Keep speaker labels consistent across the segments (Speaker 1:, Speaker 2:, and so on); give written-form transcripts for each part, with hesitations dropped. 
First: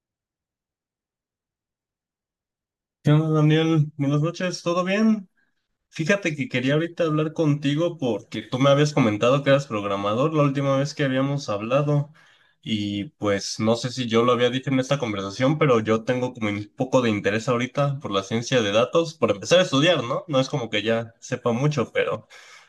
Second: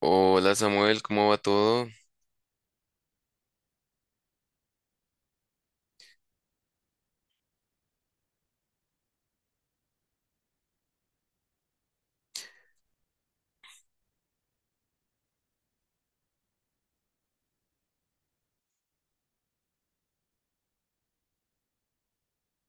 Speaker 1: Hola Samuel, ¿cómo va todo?
Speaker 2: ¿Qué onda, Daniel? Buenas noches, ¿todo bien? Fíjate que quería ahorita hablar contigo porque tú me habías comentado que eras programador la última vez que habíamos hablado y pues no sé si yo lo había dicho en esta conversación, pero yo tengo como un poco de interés ahorita por la ciencia de datos, por empezar a estudiar, ¿no? No es como que ya sepa mucho, pero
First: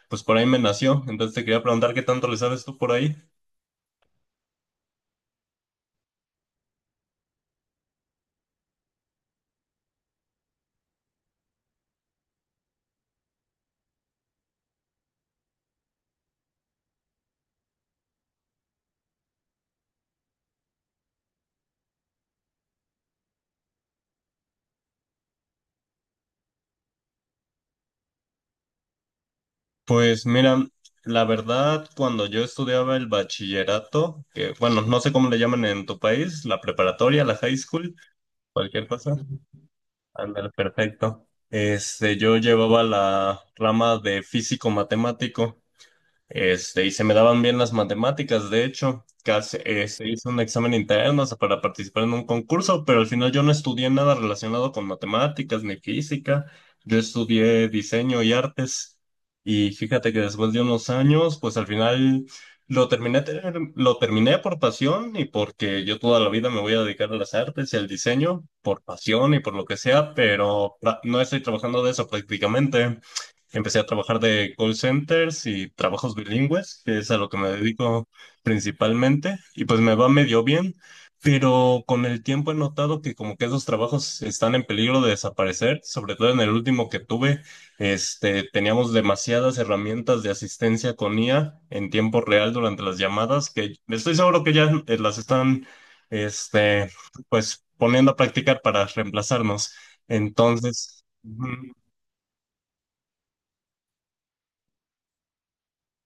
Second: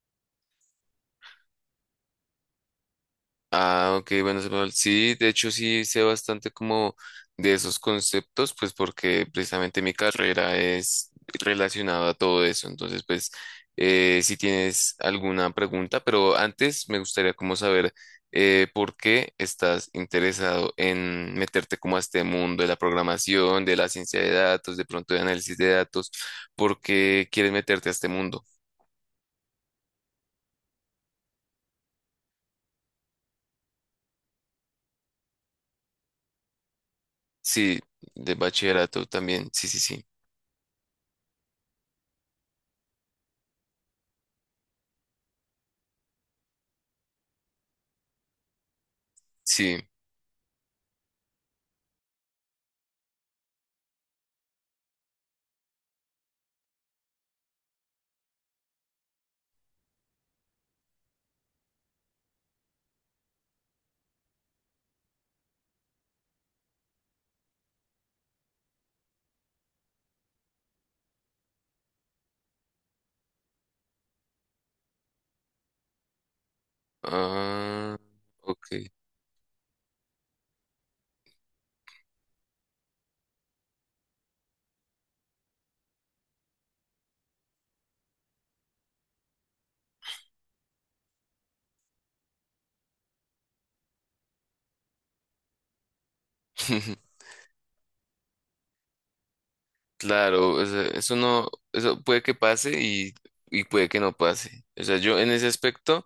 Speaker 2: pues por ahí me nació, entonces te quería preguntar qué tanto le sabes tú por ahí.
Speaker 1: Ah, ok, bueno Samuel, sí, de hecho sí sé bastante como de esos conceptos, pues porque precisamente mi carrera es relacionada a todo eso, entonces pues si tienes alguna pregunta, pero antes me gustaría como saber por qué estás interesado en meterte como a este mundo de la programación, de la ciencia de datos, de pronto de análisis de datos, ¿por qué quieres meterte a este mundo?
Speaker 2: Pues mira, la verdad, cuando yo estudiaba el bachillerato, que bueno, no sé cómo le llaman en tu país, la preparatoria, la high
Speaker 1: Sí,
Speaker 2: school,
Speaker 1: de
Speaker 2: cualquier
Speaker 1: bachillerato
Speaker 2: cosa. Ujú.
Speaker 1: también, sí, sí, sí.
Speaker 2: Ándale, perfecto. Yo llevaba la rama de físico matemático. Y se me daban bien las matemáticas, de hecho, casi,
Speaker 1: Sí.
Speaker 2: se hizo un examen interno, o sea, para participar en un concurso, pero al final yo no estudié nada relacionado con matemáticas ni física, yo estudié diseño y artes, y fíjate que después de unos años, pues al final lo terminé, lo terminé por pasión y porque yo toda la vida me voy a dedicar a las artes y al diseño, por pasión y por lo que sea, pero no estoy trabajando de eso prácticamente. Empecé a trabajar de call centers y trabajos bilingües, que es a lo que me
Speaker 1: Ah,
Speaker 2: dedico
Speaker 1: ok.
Speaker 2: principalmente, y pues me va medio bien, pero con el tiempo he notado que como que esos trabajos están en peligro de desaparecer, sobre todo en el último que tuve, teníamos demasiadas herramientas de asistencia con IA en tiempo real durante las llamadas, que estoy seguro que ya las están, este, pues poniendo a practicar para reemplazarnos.
Speaker 1: Claro, o sea,
Speaker 2: Entonces...
Speaker 1: eso no,
Speaker 2: ujú,
Speaker 1: eso puede que pase y puede que no pase. O sea, yo en ese aspecto,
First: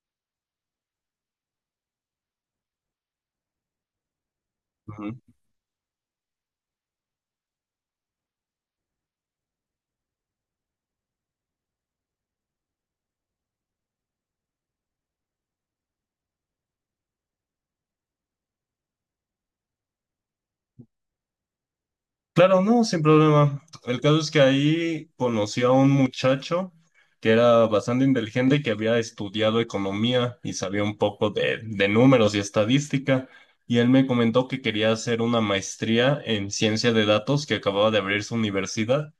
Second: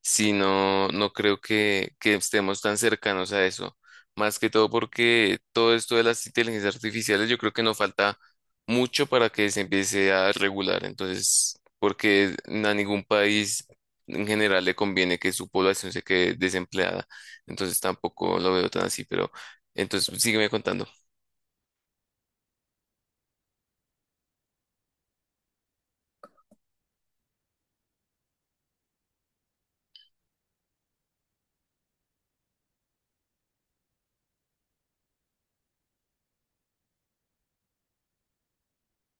Speaker 1: sí no, no creo que estemos tan cercanos a eso. Más que todo
Speaker 2: ujú.
Speaker 1: porque todo esto de las inteligencias artificiales, yo creo que nos falta mucho para que se empiece a regular. Entonces, porque a ningún país en general le conviene que su población se quede desempleada. Entonces, tampoco lo veo tan así, pero entonces sígueme contando.
Speaker 2: Claro, no, sin problema. El caso es que ahí conocí a un muchacho que era bastante inteligente, y que había estudiado economía y sabía un poco de, números y estadística. Y él me comentó que quería hacer una maestría en ciencia de datos que acababa de abrir su universidad.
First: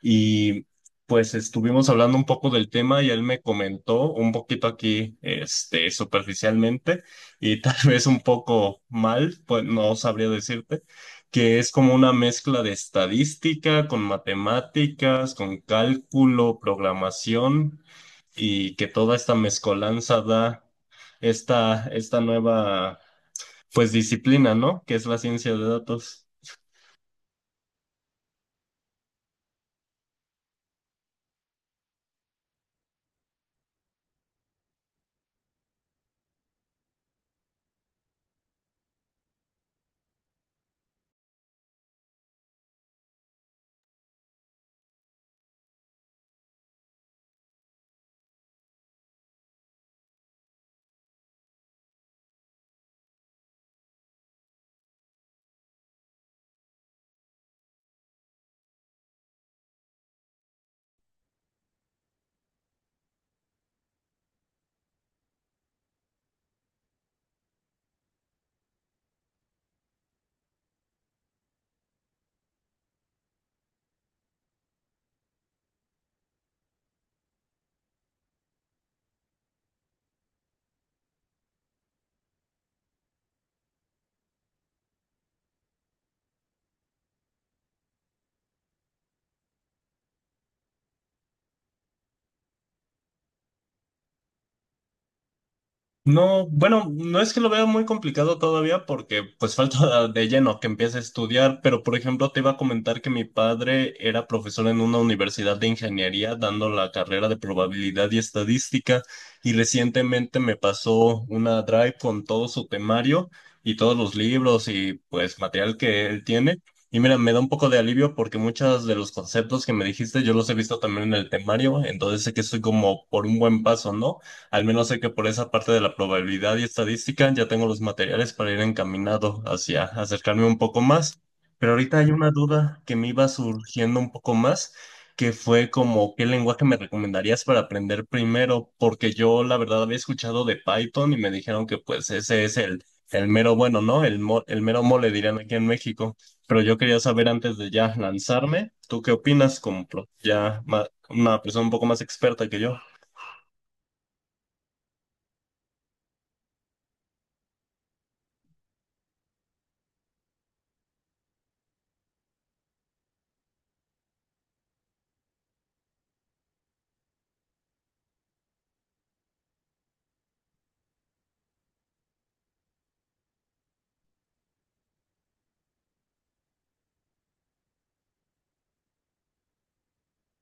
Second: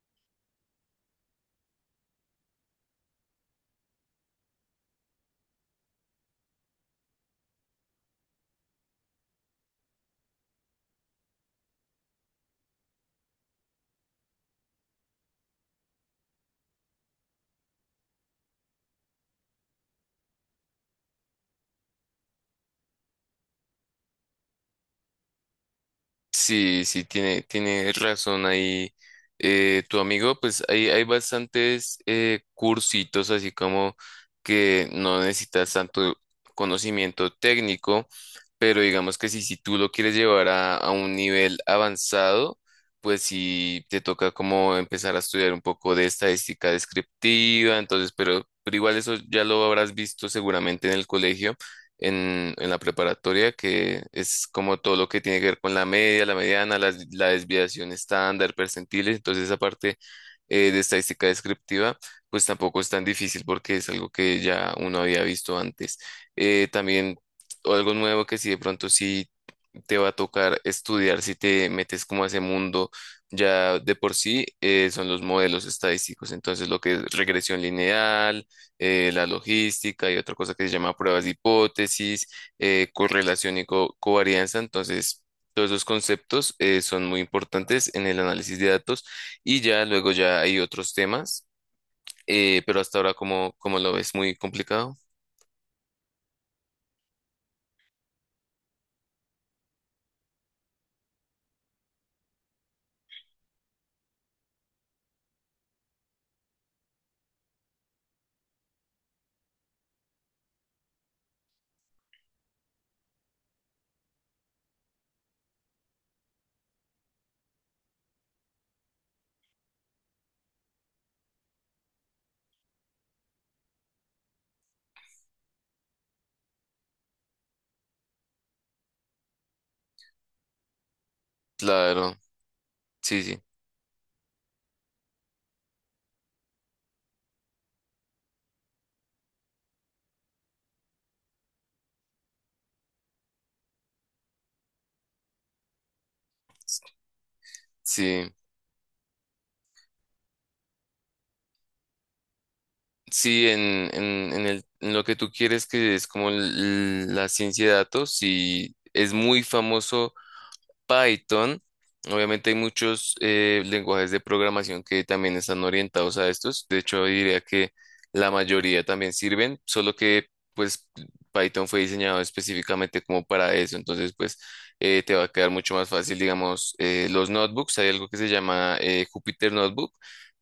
Speaker 2: Y pues estuvimos hablando un poco del tema y él me comentó un poquito aquí, superficialmente y tal vez un poco mal, pues no sabría decirte, que es como una mezcla de estadística con matemáticas, con cálculo, programación y que toda esta mezcolanza da esta nueva, pues disciplina, ¿no? Que es la ciencia de datos.
Speaker 1: Sí, sí, tiene razón ahí tu amigo, pues hay bastantes cursitos así como que no necesitas tanto conocimiento técnico, pero digamos que si, si tú lo quieres llevar a un nivel avanzado, pues sí te toca como empezar a estudiar un poco de estadística descriptiva, entonces, pero igual eso ya lo habrás visto seguramente en el colegio en la preparatoria, que es como todo lo que tiene que ver con la media, la mediana, la desviación estándar, percentiles. Entonces, esa parte de estadística descriptiva, pues tampoco es tan difícil porque es algo que ya uno había visto antes. También algo nuevo que si de pronto sí te va a tocar estudiar, si te metes como a ese mundo ya de por sí, son los modelos estadísticos. Entonces, lo que es regresión lineal la logística y otra cosa que se llama pruebas de hipótesis, correlación y covarianza. Entonces, todos esos conceptos son muy importantes en el análisis de datos y ya luego ya hay otros temas, pero hasta ahora como, como lo ves muy complicado.
Speaker 2: No, bueno, no es que lo vea muy complicado todavía porque pues falta de lleno que empiece a estudiar, pero por ejemplo te iba a comentar que mi padre era profesor en una universidad de ingeniería dando la carrera de probabilidad y estadística y recientemente me pasó una drive con todo su temario y todos los libros y pues material que él tiene. Y mira, me da un poco de alivio porque muchos de los conceptos que me dijiste yo los he visto también en el temario, entonces sé que estoy como por un buen paso, ¿no? Al menos sé que por esa parte de la probabilidad y estadística ya tengo los materiales para ir encaminado hacia acercarme un poco más. Pero ahorita hay
Speaker 1: Claro,
Speaker 2: una duda que me
Speaker 1: sí,
Speaker 2: iba
Speaker 1: sí,
Speaker 2: surgiendo un poco más, que fue como, ¿qué lenguaje me recomendarías para aprender primero? Porque yo la verdad había escuchado de Python y me dijeron que pues ese es el mero bueno, ¿no? El mero mole dirían aquí en México. Pero yo quería saber antes de ya
Speaker 1: sí.
Speaker 2: lanzarme, ¿tú qué opinas como una persona un poco más experta que yo?
Speaker 1: Sí, en el, en lo que tú quieres, que es como la ciencia de datos, sí, es muy famoso Python. Obviamente hay muchos lenguajes de programación que también están orientados a estos. De hecho, diría que la mayoría también sirven, solo que pues Python fue diseñado específicamente como para eso. Entonces, pues te va a quedar mucho más fácil, digamos, los notebooks. Hay algo que se llama Jupyter Notebook,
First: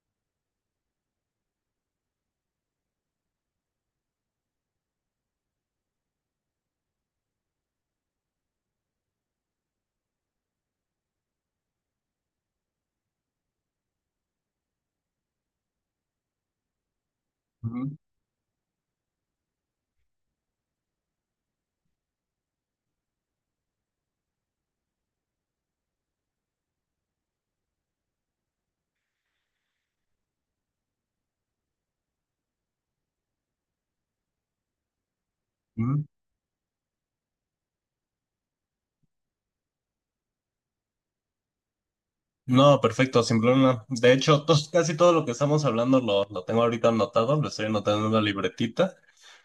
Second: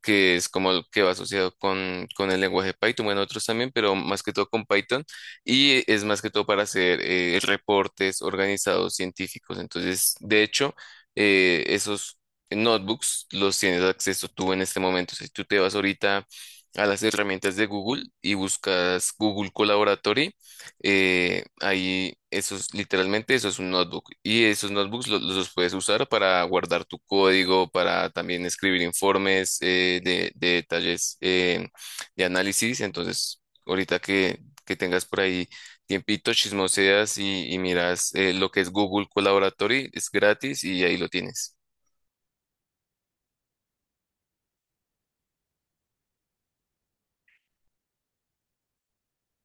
Speaker 1: que es como el que va asociado con el lenguaje Python. Bueno, otros también, pero más que todo con Python y es más que todo para hacer reportes organizados científicos. Entonces, de hecho, esos notebooks los tienes acceso tú en este momento. Si tú te vas ahorita a las herramientas de
Speaker 2: Ujú,
Speaker 1: Google y buscas Google Collaboratory, ahí eso es literalmente eso es un notebook y esos notebooks los, puedes usar para guardar tu código, para también escribir informes de detalles de análisis. Entonces, ahorita que tengas por ahí
Speaker 2: ujú.
Speaker 1: tiempito, chismoseas y miras lo que es Google Collaboratory, es gratis y ahí lo tienes.
Speaker 2: No, perfecto, sin problema. De hecho, casi todo lo que estamos hablando lo tengo ahorita anotado, lo estoy anotando en la libretita,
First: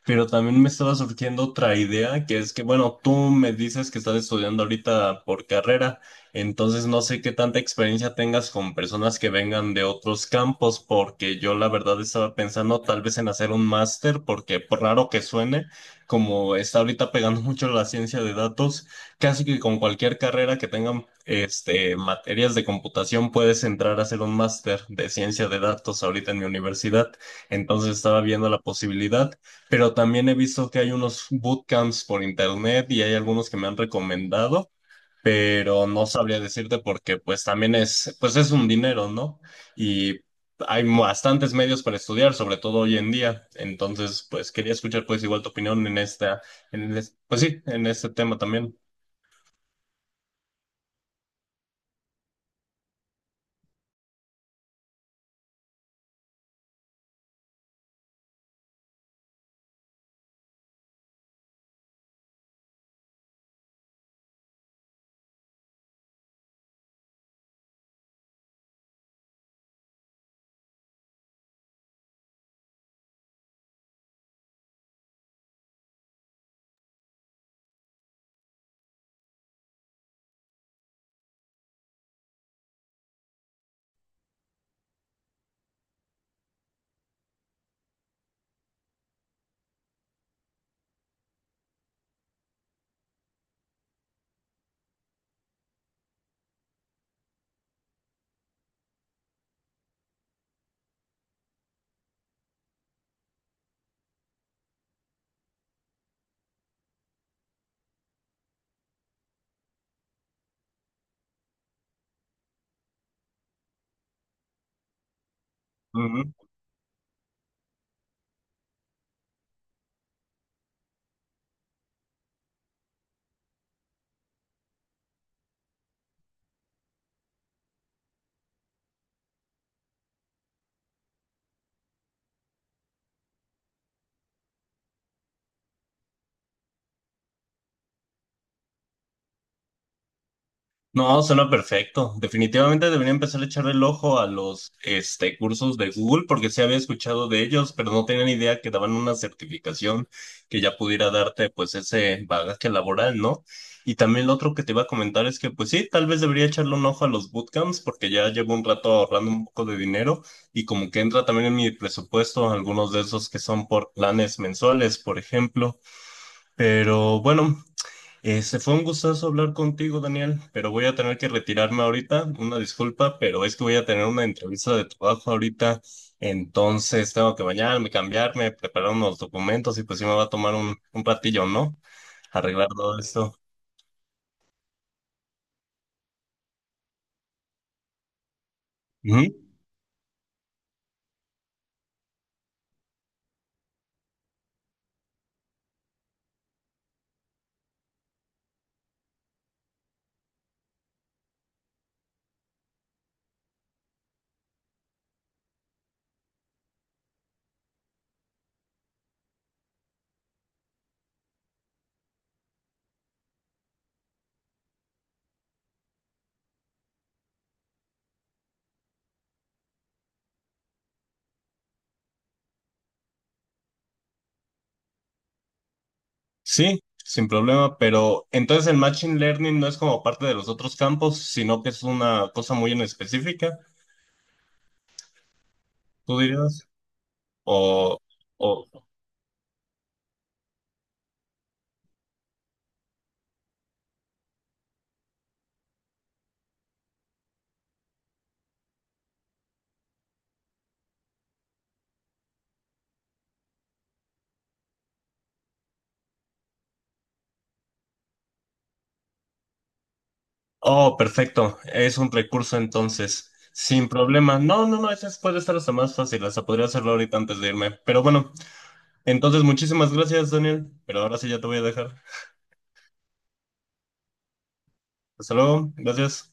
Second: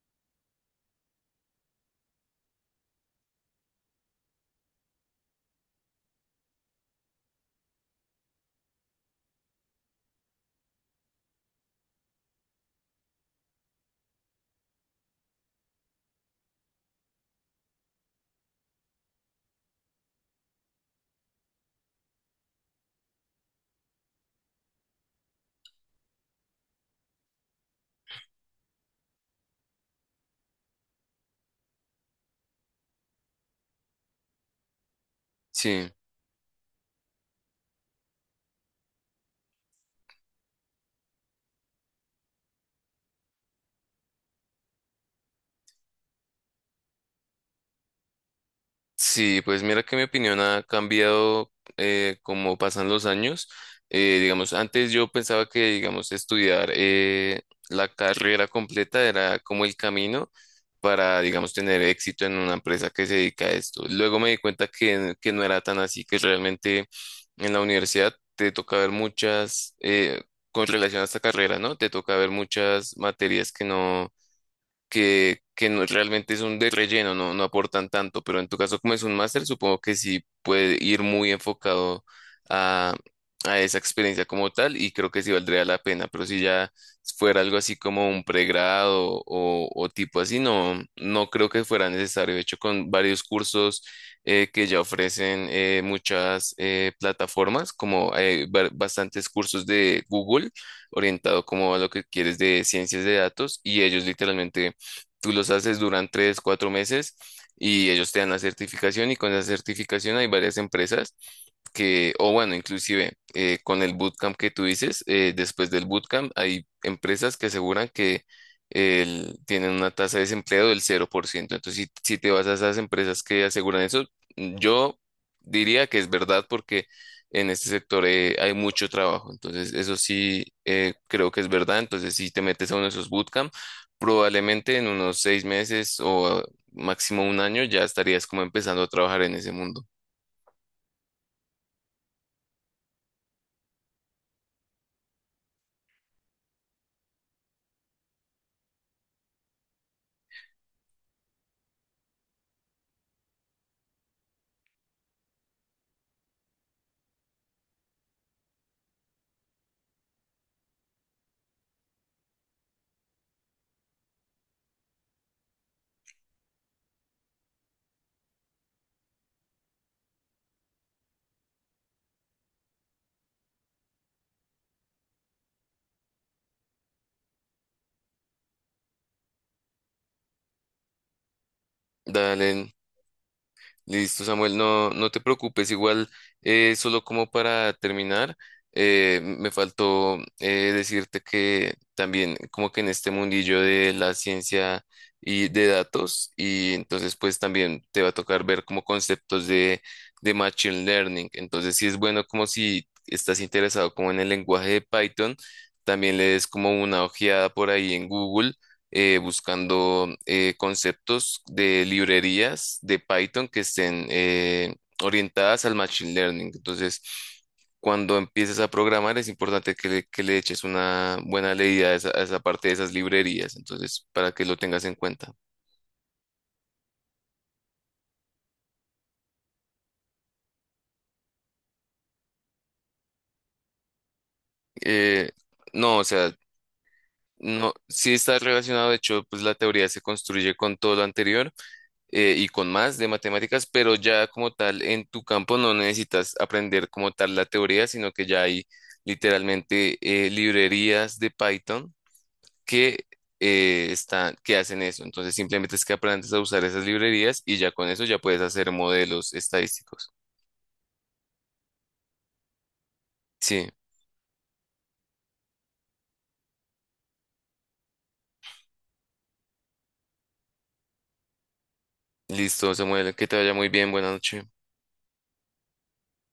Speaker 2: pero también me estaba surgiendo otra idea, que es que, bueno, tú me dices que estás estudiando ahorita por carrera, entonces no sé qué tanta experiencia tengas con personas que vengan de otros campos, porque yo la verdad estaba pensando tal vez en hacer un máster, porque por raro que suene, como está ahorita pegando mucho la ciencia de datos. Casi que con cualquier carrera que tengan materias de computación puedes entrar a hacer un máster de ciencia de datos ahorita en mi universidad. Entonces estaba viendo la posibilidad, pero también he visto que hay unos bootcamps por internet y hay algunos que me han recomendado, pero
Speaker 1: Sí.
Speaker 2: no sabría decirte porque pues también es, pues es un dinero, ¿no? Y hay bastantes medios para estudiar, sobre todo hoy en día. Entonces, pues quería escuchar pues igual tu opinión en esta, pues sí, en este tema también.
Speaker 1: Sí, pues mira que mi opinión ha cambiado como pasan los años. Digamos, antes yo pensaba que, digamos, estudiar la carrera completa era como el camino para, digamos, tener éxito en una empresa que se dedica a esto. Luego me di cuenta que no era tan así, que realmente en la universidad te toca ver muchas, con relación a esta carrera, ¿no? Te toca ver muchas materias que no que no, realmente son de relleno, no, no aportan tanto, pero en tu caso como es un máster, supongo que sí puede ir muy enfocado a, a esa experiencia como tal y creo que sí valdría la pena, pero si ya fuera algo así como un pregrado o tipo así, no, no creo que fuera necesario. De hecho, con varios cursos que ya ofrecen muchas plataformas, como bastantes cursos de Google orientado como a lo que quieres de ciencias de datos y ellos literalmente tú los haces durante tres, cuatro meses y ellos te dan la certificación y con esa certificación hay varias empresas que, o bueno, inclusive con el bootcamp que tú dices, después del bootcamp hay empresas que aseguran que tienen una tasa de desempleo del 0%. Entonces, si, si te vas a esas empresas que aseguran eso, yo diría que es verdad porque en este sector hay mucho trabajo. Entonces, eso sí creo que es verdad. Entonces, si te metes a uno de esos bootcamp, probablemente en unos 6 meses o máximo un año ya estarías como empezando a trabajar en ese mundo.
Speaker 2: No, suena perfecto. Definitivamente debería empezar a echar el ojo a los cursos de Google porque sí había escuchado de ellos, pero no tenía ni idea que daban una certificación que ya pudiera darte pues ese bagaje laboral, ¿no? Y también lo otro que te iba a comentar es que pues sí, tal vez debería echarle un ojo a los bootcamps porque ya llevo un rato ahorrando un poco de dinero y como que entra también en mi presupuesto algunos de esos que son por planes mensuales, por ejemplo. Pero bueno. Se fue un gustazo hablar contigo, Daniel, pero voy a tener que retirarme ahorita. Una disculpa, pero es que voy a tener una entrevista de trabajo ahorita. Entonces tengo que bañarme, cambiarme, preparar unos documentos y pues sí me va a tomar un ratillo, ¿no? Arreglar
Speaker 1: Dale.
Speaker 2: todo esto.
Speaker 1: Listo, Samuel, no, no te preocupes, igual, solo como para terminar,
Speaker 2: Ujú.
Speaker 1: me faltó decirte que también como que en este mundillo de la ciencia y de datos, y entonces pues también te va a tocar ver como conceptos de Machine Learning, entonces sí es bueno como si estás interesado como en el lenguaje de Python, también le des como una ojeada por ahí en Google buscando conceptos de librerías de Python que estén orientadas al machine learning. Entonces, cuando empieces a programar, es importante que le eches una buena leída a esa parte de esas librerías. Entonces, para que lo tengas en cuenta.
Speaker 2: Sí, sin problema, pero entonces el Machine Learning no es como parte de los otros campos, sino que es una cosa muy en específica,
Speaker 1: Eh, no, o
Speaker 2: ¿tú
Speaker 1: sea,
Speaker 2: dirías?
Speaker 1: no,
Speaker 2: O,
Speaker 1: sí está
Speaker 2: o,
Speaker 1: relacionado. De hecho, pues la teoría se construye con todo lo anterior y con más de matemáticas, pero ya como tal en tu campo no necesitas aprender como tal la teoría, sino que ya hay literalmente librerías de Python que están, que hacen eso. Entonces simplemente es que aprendes a usar esas librerías y ya con eso ya puedes hacer modelos estadísticos.
Speaker 2: Oh, perfecto. Es un recurso entonces.
Speaker 1: Sí,
Speaker 2: Sin problema. No, no, no, puede estar hasta más fácil. Hasta podría hacerlo ahorita antes de irme. Pero bueno, entonces muchísimas gracias, Daniel. Pero ahora sí ya te voy a dejar.
Speaker 1: listo, Samuel, que te vaya muy bien, buenas noches.
Speaker 2: Hasta luego. Gracias.